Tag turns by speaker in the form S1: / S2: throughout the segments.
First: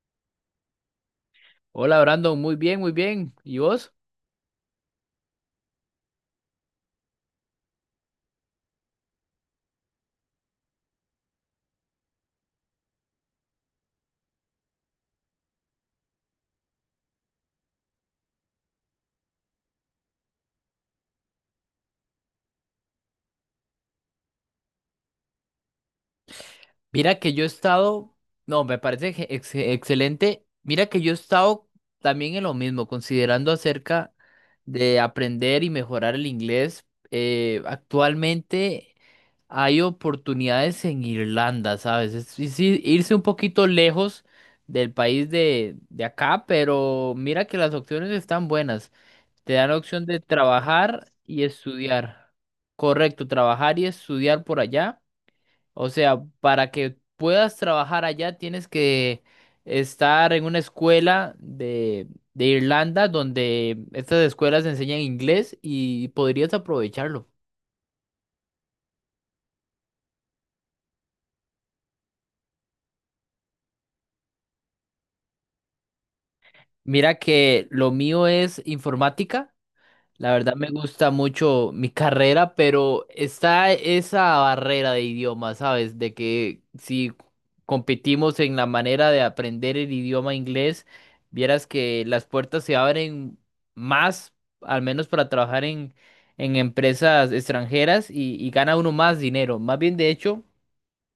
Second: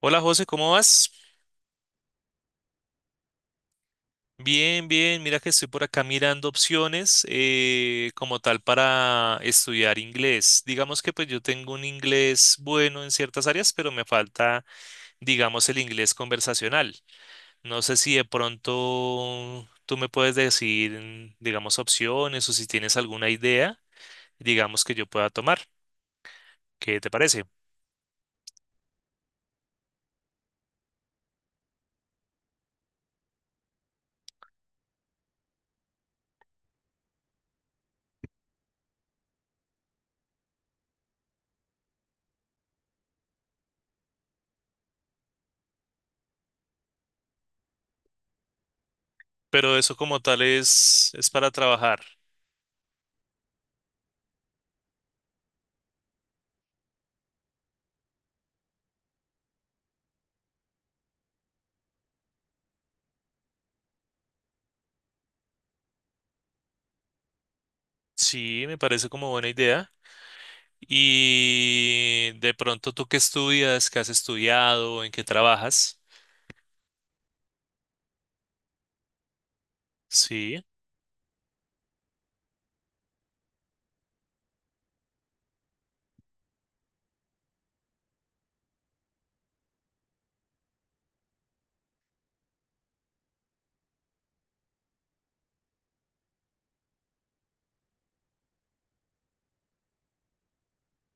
S1: Hola José, ¿cómo vas?
S2: Hola Brandon, muy bien, muy bien. ¿Y vos?
S1: Bien, bien. Mira que estoy por acá mirando opciones como tal para estudiar inglés. Digamos que pues yo tengo un inglés bueno en ciertas áreas, pero me falta, digamos, el inglés conversacional. No sé si de pronto tú me puedes decir, digamos, opciones o si tienes alguna idea, digamos, que yo pueda tomar. ¿Qué te
S2: Mira que
S1: parece?
S2: yo he estado, no, me parece que excelente. Mira que yo he estado también en lo mismo, considerando acerca de aprender y mejorar el inglés. Actualmente hay oportunidades en Irlanda, ¿sabes? Irse un poquito lejos del país de acá, pero mira que las opciones están buenas. Te dan la
S1: Pero eso
S2: opción de
S1: como tal es,
S2: trabajar
S1: es
S2: y
S1: para trabajar.
S2: estudiar. Correcto, trabajar y estudiar por allá. O sea, para que puedas trabajar allá tienes que estar en una escuela de Irlanda donde estas escuelas enseñan inglés y podrías aprovecharlo.
S1: Sí, me parece como buena idea. Y de pronto, ¿tú qué estudias? ¿Qué has estudiado? ¿En qué trabajas?
S2: Mira que lo mío es informática. La verdad
S1: Sí.
S2: me gusta mucho mi carrera, pero está esa barrera de idioma, ¿sabes? De que si competimos en la manera de aprender el idioma inglés, vieras que las puertas se abren más, al menos para trabajar en empresas extranjeras y gana uno más dinero. Más bien, de hecho,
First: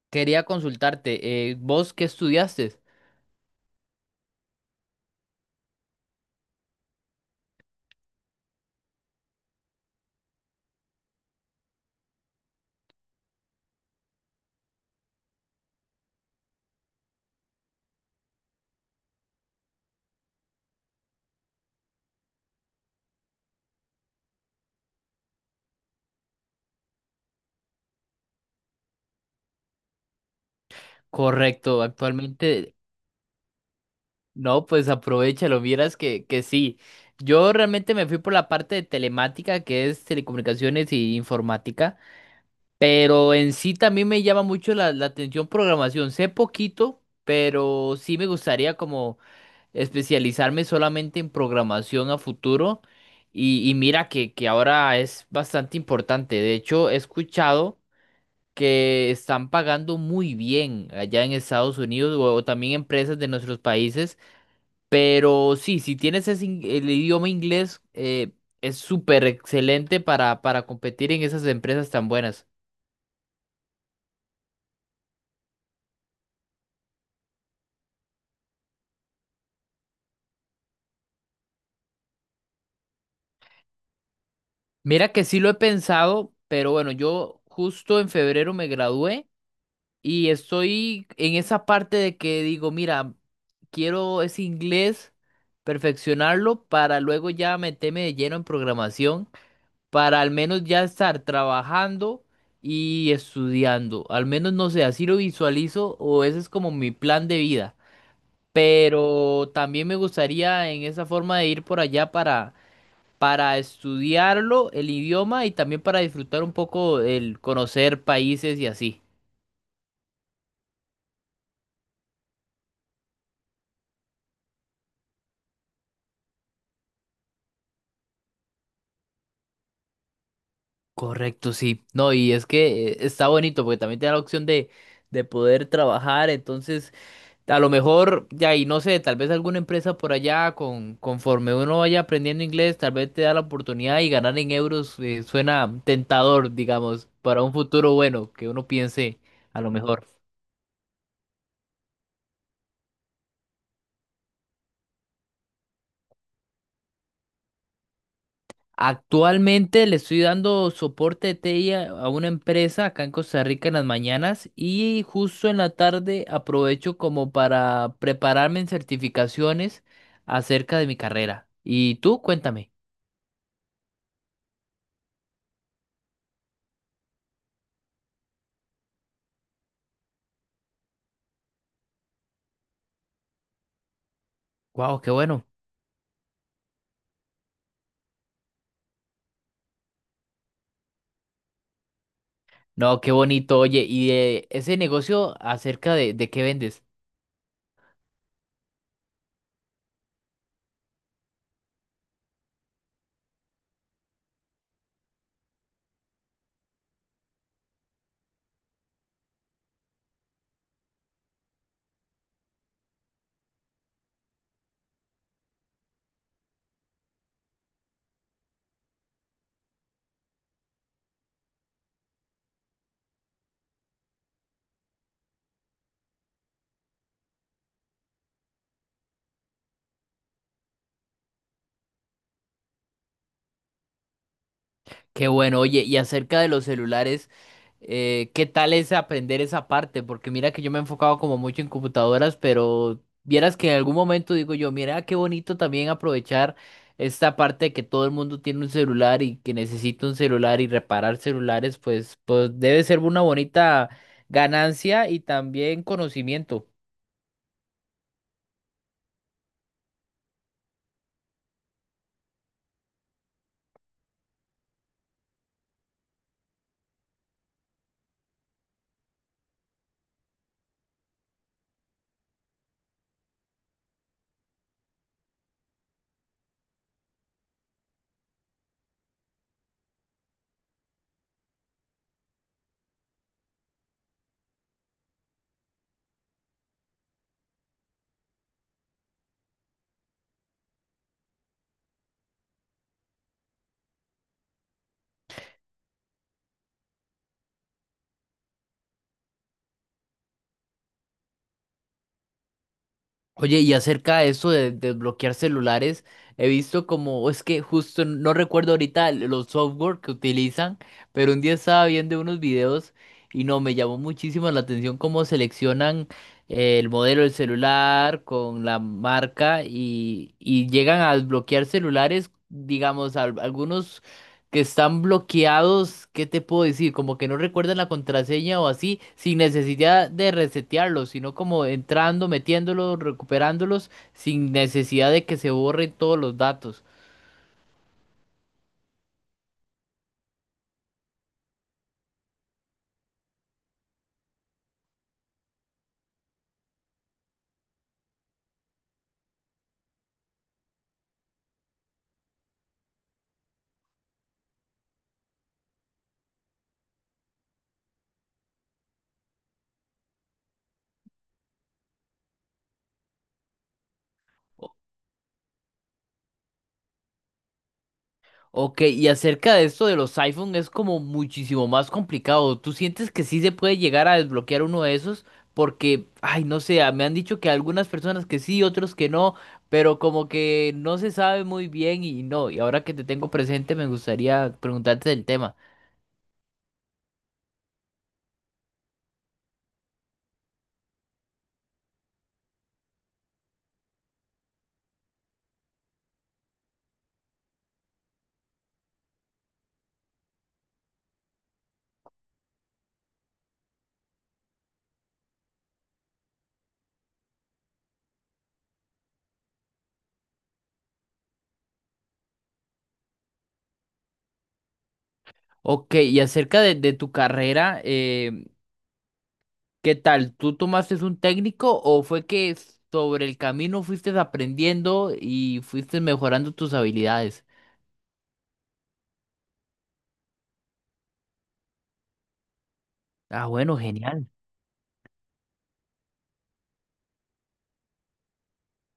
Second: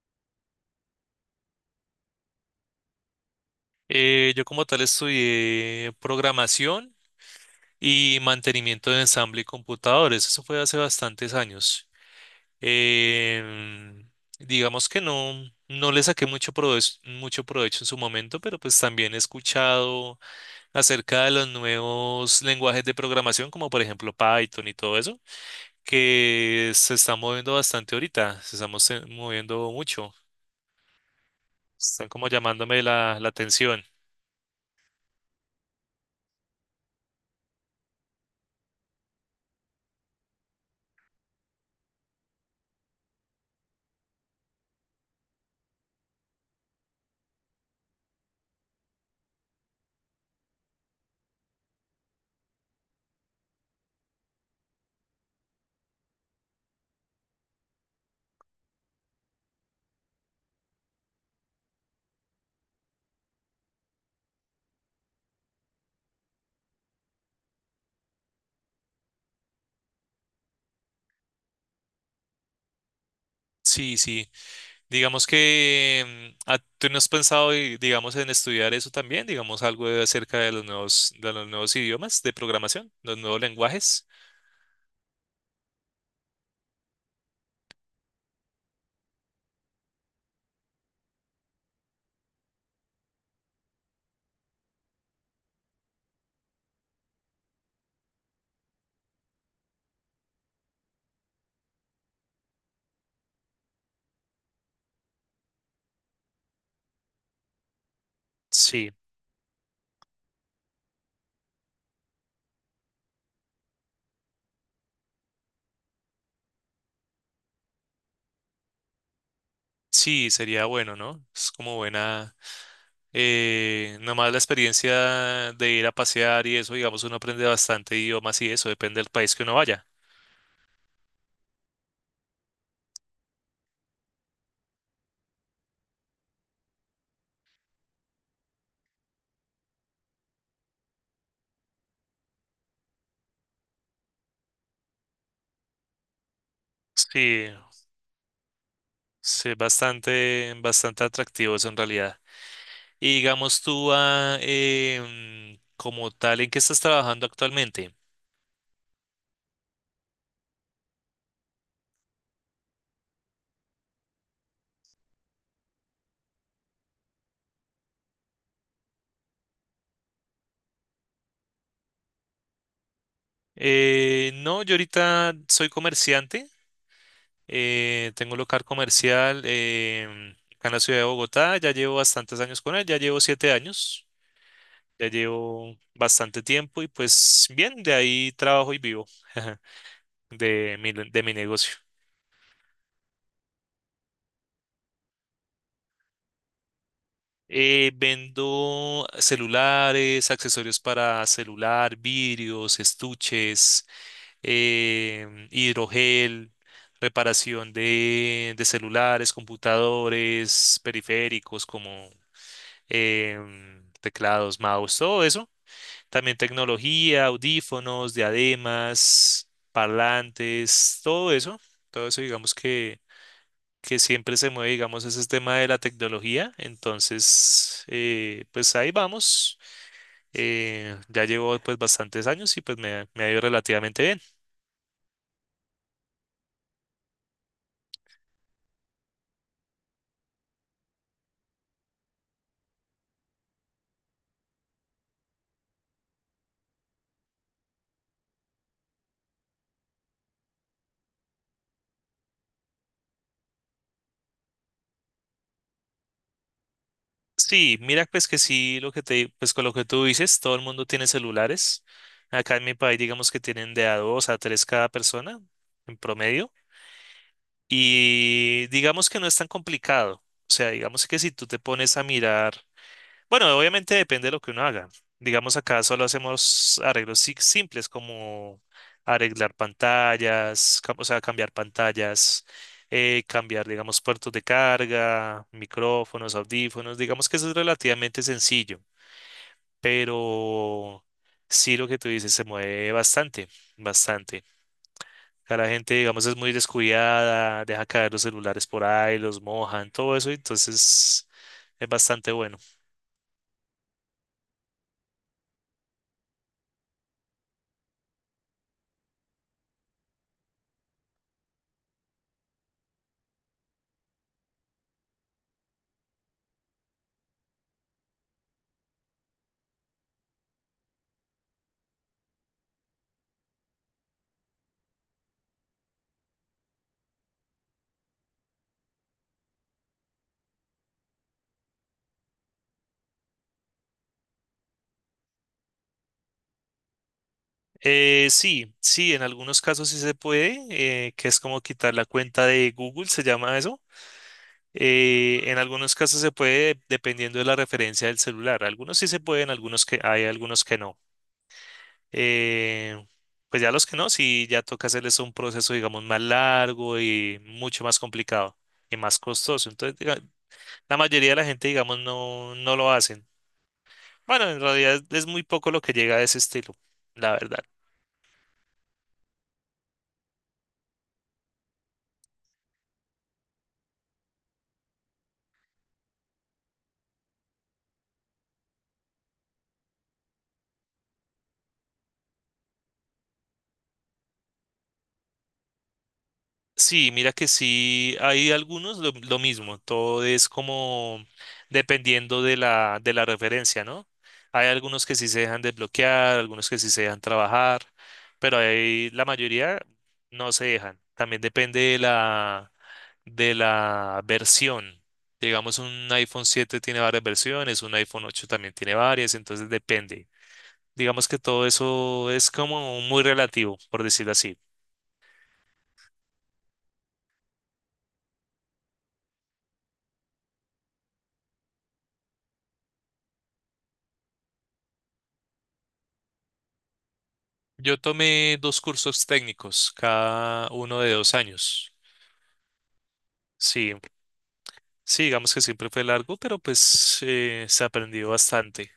S2: quería consultarte, ¿vos qué estudiaste?
S1: Yo como tal estudié programación y mantenimiento de ensamble y computadores. Eso fue hace bastantes años. Em, digamos que no, no le saqué mucho provecho en su momento, pero pues también he escuchado acerca de los nuevos lenguajes de programación, como por ejemplo Python y todo eso, que se está moviendo bastante ahorita, se está moviendo mucho,
S2: Correcto,
S1: están como
S2: actualmente.
S1: llamándome la atención.
S2: No, pues aprovechalo, vieras que sí. Yo realmente me fui por la parte de telemática, que es telecomunicaciones y informática, pero en sí también me llama mucho la atención programación. Sé poquito, pero sí me gustaría como especializarme solamente en programación a futuro. Y mira que ahora es bastante importante. De hecho, he escuchado que están pagando muy bien allá en Estados Unidos o también empresas de nuestros países, pero sí, si tienes ese el idioma inglés, es súper excelente para competir en esas empresas tan buenas.
S1: Sí, sí, digamos que tú no has pensado, digamos, en estudiar eso también, digamos, acerca de los nuevos, idiomas de programación, los nuevos lenguajes.
S2: Mira que sí lo he pensado, pero bueno, yo justo en febrero me gradué y estoy en esa parte de que digo, mira, quiero ese inglés, perfeccionarlo para luego ya meterme de lleno en programación, para al menos ya estar trabajando y estudiando. Al menos no sé, así lo visualizo o ese es como mi plan de vida.
S1: Sí,
S2: Pero también me gustaría en esa forma de ir por allá para estudiarlo, el idioma y también para disfrutar un poco el conocer países y así.
S1: sí, sería bueno, ¿no? Es como buena, nomás la experiencia de ir a pasear y eso, digamos, uno aprende bastante idiomas y eso, depende del país que uno vaya.
S2: Correcto, sí. No, y es que está bonito porque también te da la opción de poder trabajar, entonces a lo mejor, ya, y no sé, tal vez alguna empresa por allá, conforme uno vaya aprendiendo inglés, tal vez te da la oportunidad y ganar en euros, suena tentador, digamos, para
S1: Sí,
S2: un futuro bueno, que uno piense
S1: sí,
S2: a lo mejor.
S1: bastante, bastante atractivos en realidad. Y digamos tú, como tal, ¿en qué estás trabajando actualmente?
S2: Actualmente le estoy dando soporte de TI a una empresa acá en Costa Rica en las mañanas y justo en la tarde aprovecho como para prepararme en certificaciones acerca de mi carrera. ¿Y tú? Cuéntame.
S1: No, yo ahorita soy comerciante, tengo un local comercial acá en la ciudad de Bogotá, ya llevo bastantes años con él, ya llevo 7 años,
S2: Wow,
S1: ya
S2: qué bueno.
S1: llevo bastante tiempo y pues bien, de ahí trabajo y vivo de mi negocio.
S2: No, qué bonito. Oye, ¿y de ese negocio acerca de qué vendes?
S1: Vendo celulares, accesorios para celular, vidrios, estuches, hidrogel, reparación de celulares, computadores, periféricos como teclados, mouse, todo eso. También tecnología, audífonos, diademas, parlantes, todo eso. Todo eso digamos que siempre se mueve, digamos, ese tema de la tecnología. Entonces, pues ahí vamos. Ya llevo pues bastantes años y pues me ha ido relativamente bien.
S2: Qué bueno, oye, y acerca de los celulares, ¿qué tal es aprender esa parte? Porque mira que yo me he enfocado como mucho en computadoras, pero vieras que en algún momento digo yo, mira qué bonito también aprovechar esta parte de que todo el mundo tiene un celular y que necesita un celular y reparar celulares, pues, pues debe ser una bonita ganancia y también conocimiento.
S1: Sí, mira, pues que sí, lo que te, pues con lo que tú dices, todo el mundo tiene celulares. Acá en mi país, digamos que tienen de a dos a tres cada persona en promedio. Y digamos que no es tan complicado. O sea, digamos que si tú te pones a mirar, bueno, obviamente depende de lo que uno haga. Digamos acá solo hacemos arreglos simples como arreglar pantallas, o sea, cambiar pantallas, cambiar, digamos, puertos de carga, micrófonos, audífonos. Digamos que eso es relativamente sencillo, pero sí lo que tú dices se mueve bastante, bastante. Acá la gente, digamos, es muy descuidada, deja caer los celulares por ahí, los mojan, todo eso, entonces es bastante bueno.
S2: Oye, y acerca de eso de desbloquear celulares, he visto como, es que justo no recuerdo ahorita los software que utilizan, pero un día estaba viendo unos videos y no, me llamó muchísimo la atención cómo seleccionan, el modelo del celular con la marca y llegan a desbloquear celulares, digamos, algunos que están bloqueados, ¿qué te puedo decir? Como que no recuerdan la contraseña o así, sin necesidad de resetearlos, sino como entrando, metiéndolos, recuperándolos, sin necesidad de que se borren todos los datos.
S1: Sí, sí, en algunos casos sí se puede, que es como quitar la cuenta de Google, se llama eso. En algunos casos se puede dependiendo de la referencia del celular. Algunos sí se pueden, algunos que hay, algunos que no. Eh, pues ya los que no, sí ya toca hacerles un proceso, digamos, más largo y mucho más complicado y más costoso. La mayoría de la gente, digamos, no, no lo hacen. Bueno, en realidad es muy poco lo que llega a ese estilo, la verdad.
S2: Ok, y acerca de esto de los iPhone es como muchísimo más complicado. ¿Tú sientes que sí se puede llegar a desbloquear uno de esos? Porque, ay, no sé, me han dicho que algunas personas que sí, otros que no, pero como que no se sabe muy bien y no. Y ahora que te tengo presente, me gustaría preguntarte del tema.
S1: Sí, mira que sí, hay algunos lo mismo, todo es como dependiendo de la referencia, ¿no? Hay algunos que sí se dejan desbloquear, algunos que sí se dejan trabajar, pero hay, la mayoría no se dejan. También depende de la versión. Digamos, un iPhone 7 tiene varias versiones, un iPhone 8 también tiene varias, entonces depende. Digamos que todo eso es como muy relativo, por decirlo así.
S2: Ok, y acerca de tu carrera, ¿qué tal? ¿Tú tomaste un técnico o fue que sobre el camino fuiste aprendiendo y fuiste mejorando tus habilidades?
S1: Yo tomé dos cursos técnicos, cada uno de 2 años.
S2: Ah, bueno,
S1: Sí,
S2: genial.
S1: sí, digamos que siempre fue largo, pero pues se aprendió bastante.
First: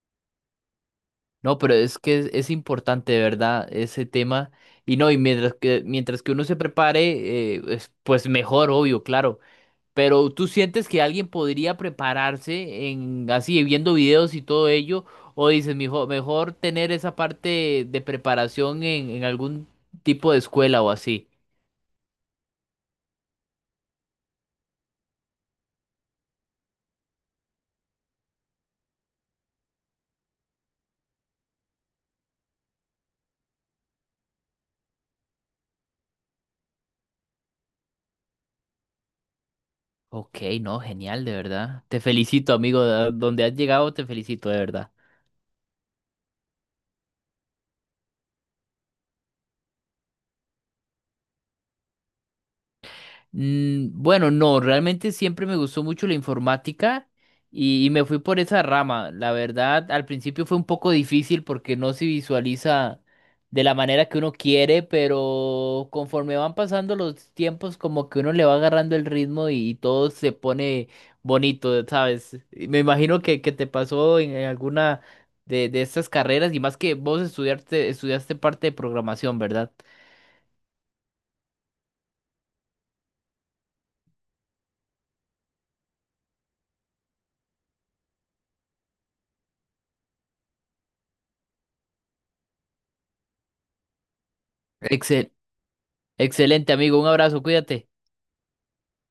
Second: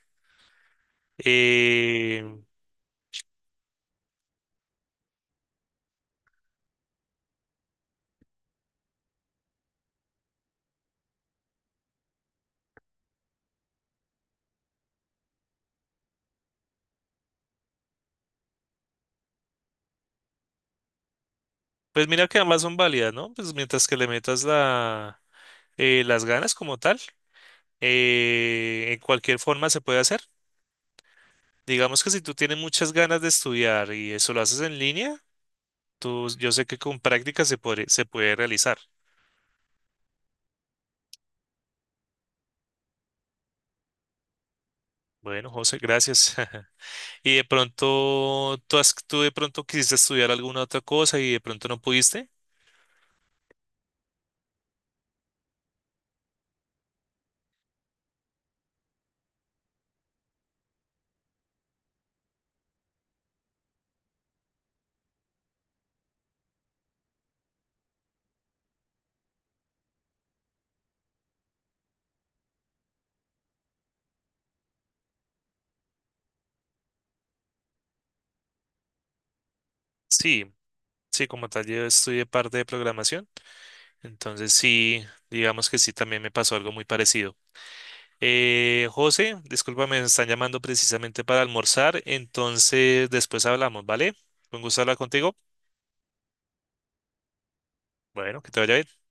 S2: No, pero es que
S1: Eh,
S2: es importante, de verdad, ese tema. Y no, y mientras que uno se prepare, pues mejor, obvio, claro. Pero tú sientes que alguien podría prepararse en así, viendo videos y todo ello, o dices, mejor tener esa parte de preparación en algún tipo de escuela o así.
S1: pues mira que ambas son válidas, ¿no? Pues mientras que le metas las ganas como tal, en cualquier forma se puede hacer. Digamos que si tú tienes muchas ganas de estudiar y eso lo haces en línea, tú, yo sé que con práctica se puede realizar.
S2: Ok, no, genial, de verdad. Te felicito, amigo. Donde has llegado, te felicito, de verdad.
S1: Bueno, José, gracias. Y de pronto, ¿tú, tú de pronto quisiste estudiar alguna otra cosa y de pronto no pudiste?
S2: Bueno, no, realmente siempre me gustó mucho la informática y me fui por esa rama. La verdad, al principio fue un poco difícil porque no se visualiza de la manera que uno quiere, pero conforme van pasando los tiempos, como que uno le va agarrando el ritmo y todo se pone bonito, ¿sabes? Y me imagino que te pasó en alguna de estas carreras y más que vos estudiaste, estudiaste parte de programación, ¿verdad?
S1: Sí, sí, como tal, yo estudié parte de programación, entonces sí, digamos que sí, también me pasó algo muy parecido. José, discúlpame, me están llamando precisamente para almorzar, entonces después hablamos, ¿vale? Fue un gusto hablar
S2: Excel,
S1: contigo.
S2: Excelente, amigo. Un abrazo, cuídate.
S1: Bueno, que te vaya bien.